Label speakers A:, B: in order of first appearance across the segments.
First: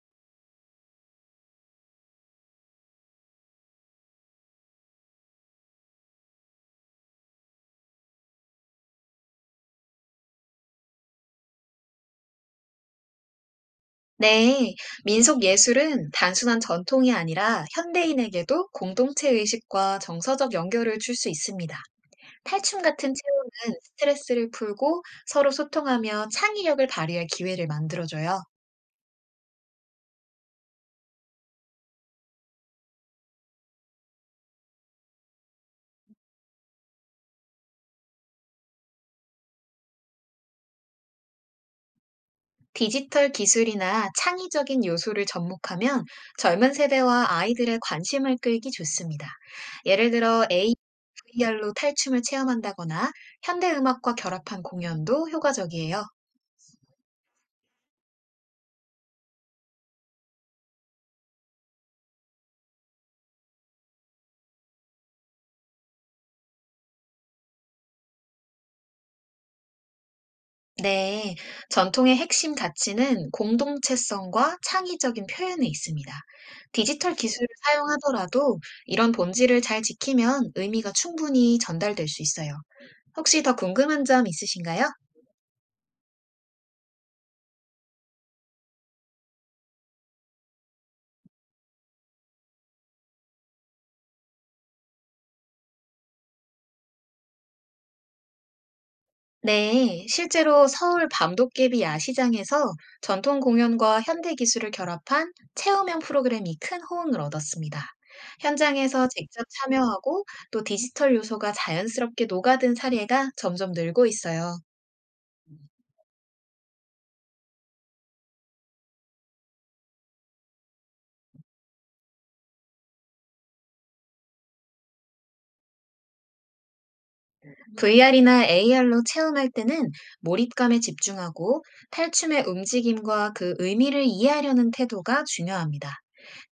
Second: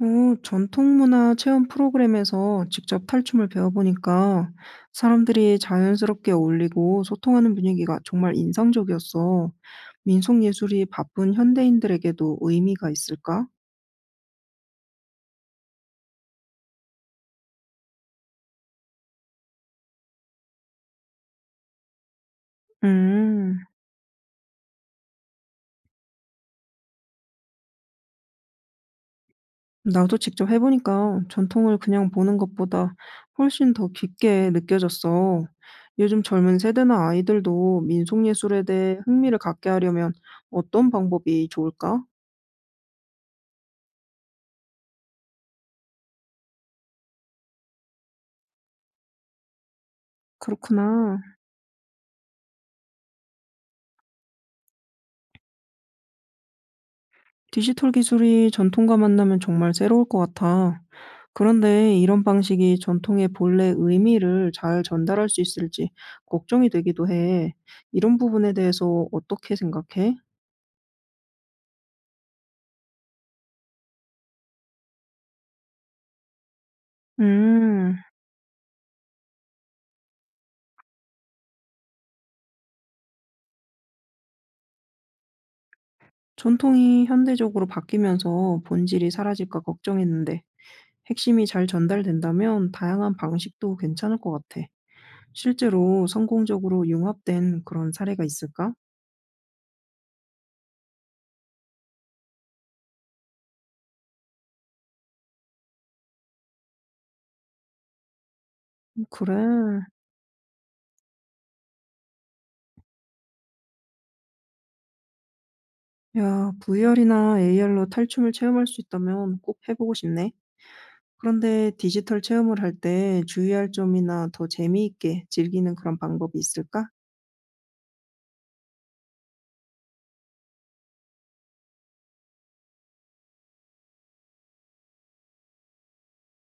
A: 전통 문화 체험 프로그램에서 직접 탈춤을 배워보니까 사람들이 자연스럽게 어울리고 소통하는 분위기가 정말 인상적이었어. 민속 예술이 바쁜 현대인들에게도 의미가 있을까?
B: 네, 민속 예술은 단순한 전통이 아니라 현대인에게도 공동체 의식과 정서적 연결을 줄 수 있습니다. 탈춤 같은
A: 음,
B: 체험은 스트레스를 풀고 서로 소통하며 창의력을 발휘할 기회를 만들어줘요.
A: 나도 직접 해보니까 전통을 그냥 보는 것보다 훨씬 더 깊게 느껴졌어. 요즘 젊은 세대나 아이들도 민속 예술에 대해 흥미를 갖게 하려면 어떤 방법이 좋을까?
B: 디지털 기술이나 창의적인 요소를 접목하면 젊은 세대와 아이들의 관심을 끌기 좋습니다. 예를 들어 AI,
A: 그렇구나.
B: VR로 탈춤을 체험한다거나 현대 음악과 결합한 공연도 효과적이에요.
A: 디지털 기술이 전통과 만나면 정말 새로울 것 같아. 그런데 이런 방식이 전통의 본래 의미를 잘 전달할 수 있을지 걱정이 되기도 해. 이런 부분에 대해서 어떻게 생각해?
B: 네, 전통의 핵심 가치는 공동체성과 창의적인 표현에 있습니다. 디지털 기술을
A: 음,
B: 사용하더라도 이런 본질을 잘 지키면 의미가 충분히 전달될 수 있어요. 혹시 더 궁금한 점 있으신가요?
A: 전통이 현대적으로 바뀌면서 본질이 사라질까 걱정했는데 핵심이 잘 전달된다면 다양한 방식도 괜찮을 것 같아. 실제로 성공적으로 융합된 그런 사례가 있을까?
B: 네, 실제로 서울 밤도깨비 야시장에서 전통 공연과 현대 기술을 결합한 체험형 프로그램이 큰 호응을 얻었습니다. 현장에서 직접
A: 그래.
B: 참여하고 또 디지털 요소가 자연스럽게 녹아든 사례가 점점 늘고 있어요.
A: 야, VR이나 AR로 탈춤을 체험할 수 있다면 꼭 해보고 싶네. 그런데 디지털 체험을 할 때 주의할 점이나 더 재미있게 즐기는 그런 방법이 있을까?
B: VR이나 AR로 체험할 때는 몰입감에 집중하고 탈춤의 움직임과 그 의미를 이해하려는 태도가 중요합니다.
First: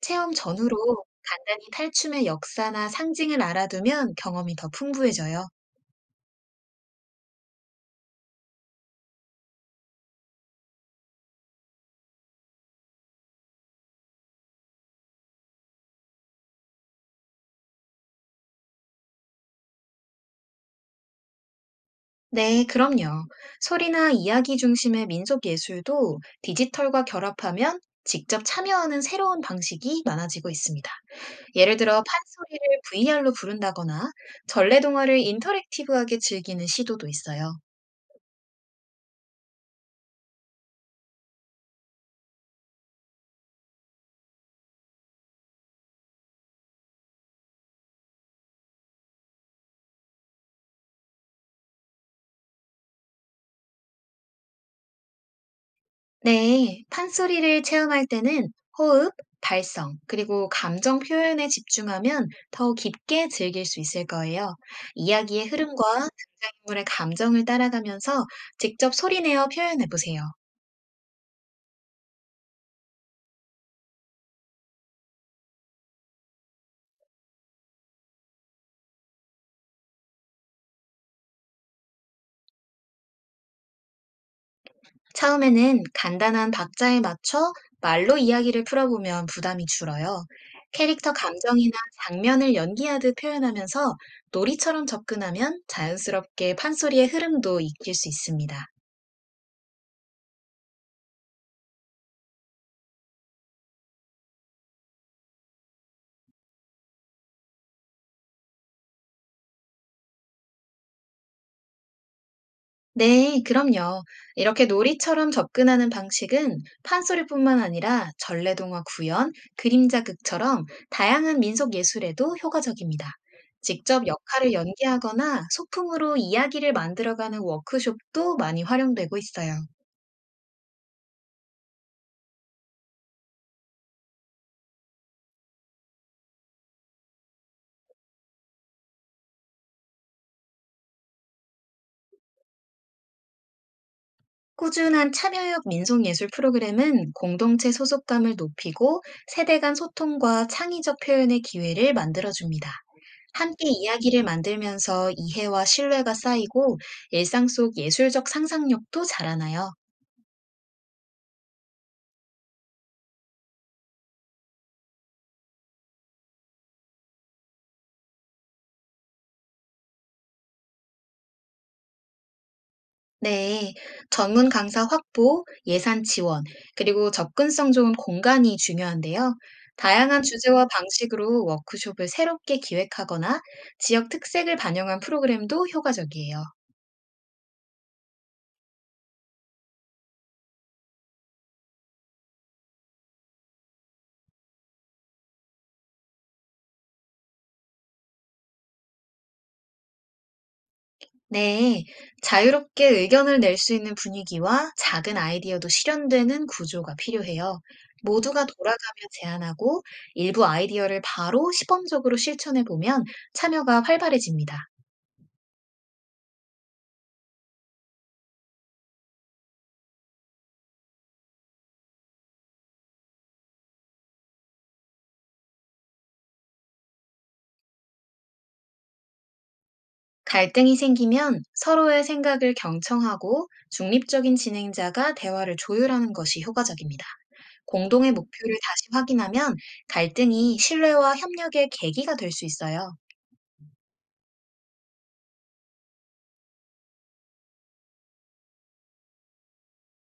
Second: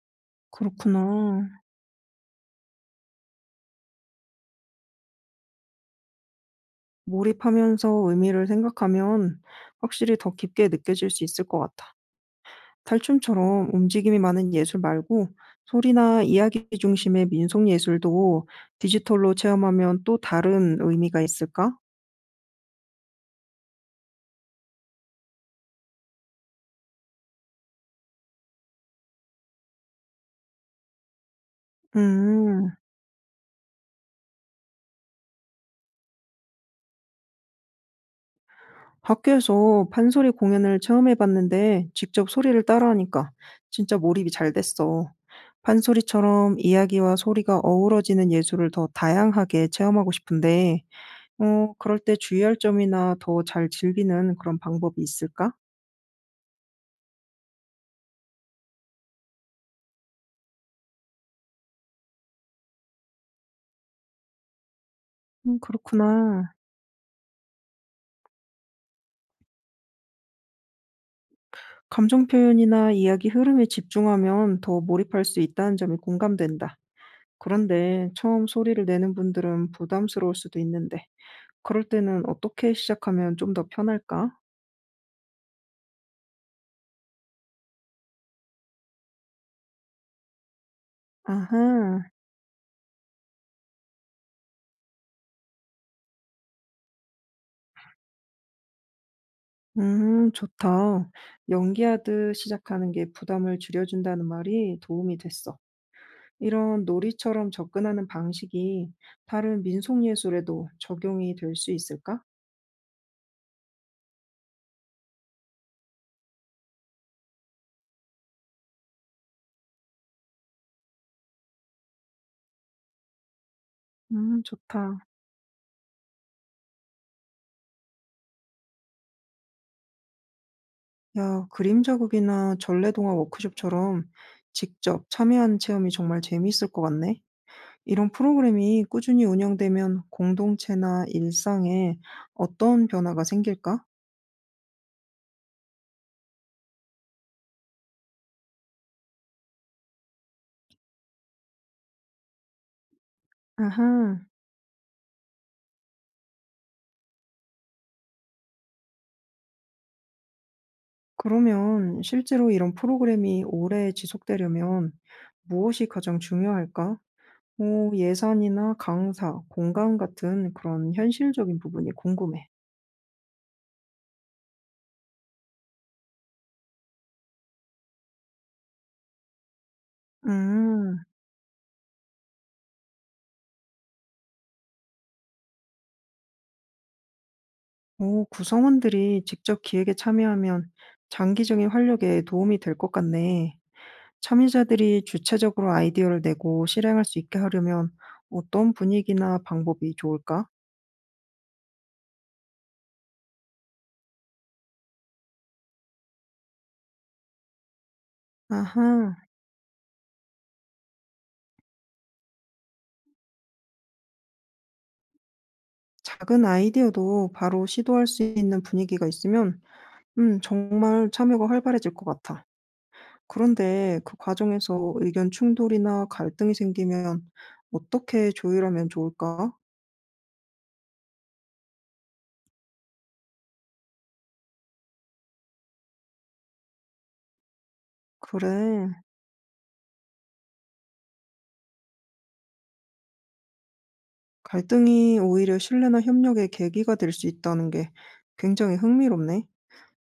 B: 체험 전후로
A: 그렇구나.
B: 간단히 탈춤의 역사나 상징을 알아두면 경험이 더 풍부해져요.
A: 몰입하면서 의미를 생각하면 확실히 더 깊게 느껴질 수 있을 것 같아. 탈춤처럼 움직임이 많은 예술 말고 소리나 이야기 중심의 민속 예술도 디지털로 체험하면 또 다른 의미가 있을까?
B: 네, 그럼요. 소리나 이야기 중심의 민속 예술도 디지털과 결합하면 직접 참여하는 새로운 방식이 많아지고 있습니다. 예를 들어 판소리를
A: 음.
B: VR로 부른다거나 전래동화를 인터랙티브하게 즐기는 시도도 있어요.
A: 학교에서 판소리 공연을 처음 해봤는데 직접 소리를 따라하니까 진짜 몰입이 잘 됐어. 판소리처럼 이야기와 소리가 어우러지는 예술을 더 다양하게 체험하고 싶은데, 그럴 때 주의할 점이나 더 잘 즐기는 그런 방법이 있을까?
B: 네, 판소리를 체험할 때는 호흡, 발성, 그리고 감정 표현에 집중하면 더 깊게 즐길 수 있을 거예요. 이야기의 흐름과
A: 그렇구나.
B: 등장인물의 감정을 따라가면서 직접 소리내어 표현해 보세요.
A: 감정 표현이나 이야기 흐름에 집중하면 더 몰입할 수 있다는 점이 공감된다. 그런데 처음 소리를 내는 분들은 부담스러울 수도 있는데, 그럴 때는 어떻게 시작하면 좀 더 편할까?
B: 처음에는 간단한 박자에 맞춰 말로 이야기를 풀어보면 부담이 줄어요. 캐릭터 감정이나
A: 아하.
B: 장면을 연기하듯 표현하면서 놀이처럼 접근하면 자연스럽게 판소리의 흐름도 익힐 수 있습니다.
A: 좋다. 연기하듯 시작하는 게 부담을 줄여준다는 말이 도움이 됐어. 이런 놀이처럼 접근하는 방식이 다른 민속예술에도 적용이 될 수 있을까?
B: 네, 그럼요. 이렇게 놀이처럼 접근하는 방식은 판소리뿐만 아니라 전래동화 구연, 그림자극처럼 다양한 민속 예술에도 효과적입니다. 직접 역할을
A: 좋다.
B: 연기하거나 소품으로 이야기를 만들어가는 워크숍도 많이 활용되고 있어요.
A: 야, 그림 자국이나 전래동화 워크숍처럼 직접 참여한 체험이 정말 재미있을 것 같네. 이런 프로그램이 꾸준히 운영되면 공동체나 일상에 어떤 변화가 생길까?
B: 꾸준한 참여형 민속예술 프로그램은 공동체 소속감을 높이고 세대 간 소통과 창의적 표현의 기회를 만들어줍니다. 함께
A: 아하.
B: 이야기를 만들면서 이해와 신뢰가 쌓이고 일상 속 예술적 상상력도 자라나요.
A: 그러면 실제로 이런 프로그램이 오래 지속되려면 무엇이 가장 중요할까? 뭐 예산이나 강사, 공간 같은 그런 현실적인 부분이 궁금해.
B: 네, 전문 강사 확보, 예산 지원, 그리고 접근성 좋은 공간이 중요한데요. 다양한 주제와
A: 음,
B: 방식으로 워크숍을 새롭게 기획하거나 지역 특색을 반영한 프로그램도 효과적이에요.
A: 오, 구성원들이 직접 기획에 참여하면 장기적인 활력에 도움이 될 것 같네. 참여자들이 주체적으로 아이디어를 내고 실행할 수 있게 하려면 어떤 분위기나 방법이 좋을까?
B: 네, 자유롭게 의견을 낼 수 있는 분위기와 작은 아이디어도 실현되는 구조가 필요해요. 모두가 돌아가며
A: 아하,
B: 제안하고 일부 아이디어를 바로 시범적으로 실천해 보면 참여가 활발해집니다.
A: 작은 아이디어도 바로 시도할 수 있는 분위기가 있으면 정말 참여가 활발해질 것 같아. 그런데 그 과정에서 의견 충돌이나 갈등이 생기면 어떻게 조율하면 좋을까?
B: 갈등이 생기면 서로의 생각을 경청하고 중립적인 진행자가 대화를 조율하는 것이 효과적입니다. 공동의 목표를
A: 그래,
B: 다시 확인하면 갈등이 신뢰와 협력의 계기가 될 수 있어요.
A: 갈등이 오히려 신뢰나 협력의 계기가 될 수 있다는 게 굉장히 흥미롭네.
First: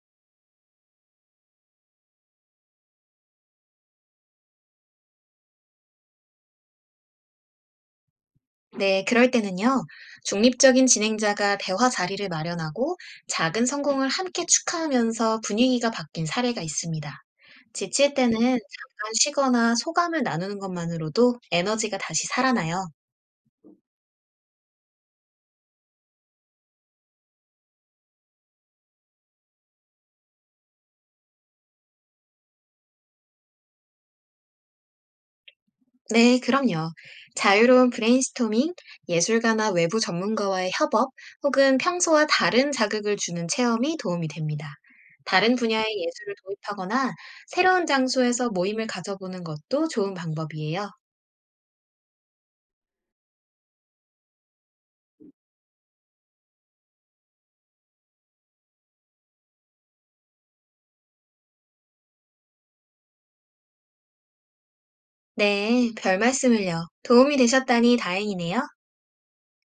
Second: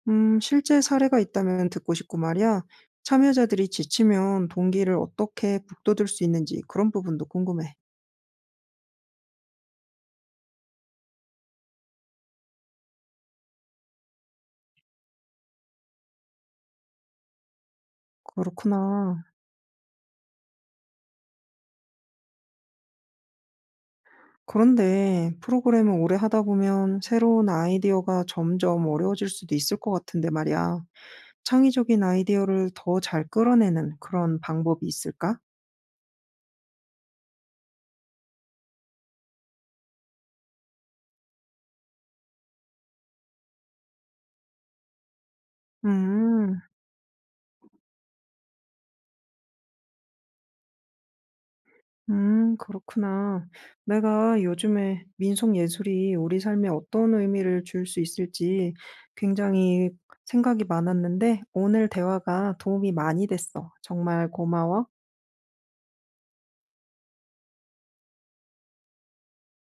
A: 실제 사례가 있다면 듣고 싶고 말이야. 참여자들이 지치면 동기를 어떻게 북돋을 수 있는지 그런 부분도 궁금해.
B: 네, 그럴 때는요, 중립적인 진행자가 대화 자리를 마련하고 작은 성공을 함께 축하하면서 분위기가 바뀐 사례가 있습니다. 지칠 때는 잠깐
A: 그렇구나.
B: 쉬거나 소감을 나누는 것만으로도 에너지가 다시 살아나요.
A: 그런데 프로그램을 오래 하다 보면 새로운 아이디어가 점점 어려워질 수도 있을 것 같은데 말이야. 창의적인 아이디어를 더 잘 끌어내는 그런 방법이 있을까?
B: 네, 그럼요. 자유로운 브레인스토밍, 예술가나 외부 전문가와의 협업, 혹은 평소와 다른 자극을 주는 체험이 도움이 됩니다. 다른 분야의 예술을
A: 음,
B: 도입하거나 새로운 장소에서 모임을 가져보는 것도 좋은 방법이에요.
A: 그렇구나. 내가 요즘에 민속 예술이 우리 삶에 어떤 의미를 줄 수 있을지 굉장히 생각이 많았는데 오늘 대화가 도움이 많이 됐어. 정말 고마워.
B: 네, 별 말씀을요. 도움이 되셨다니 다행이네요.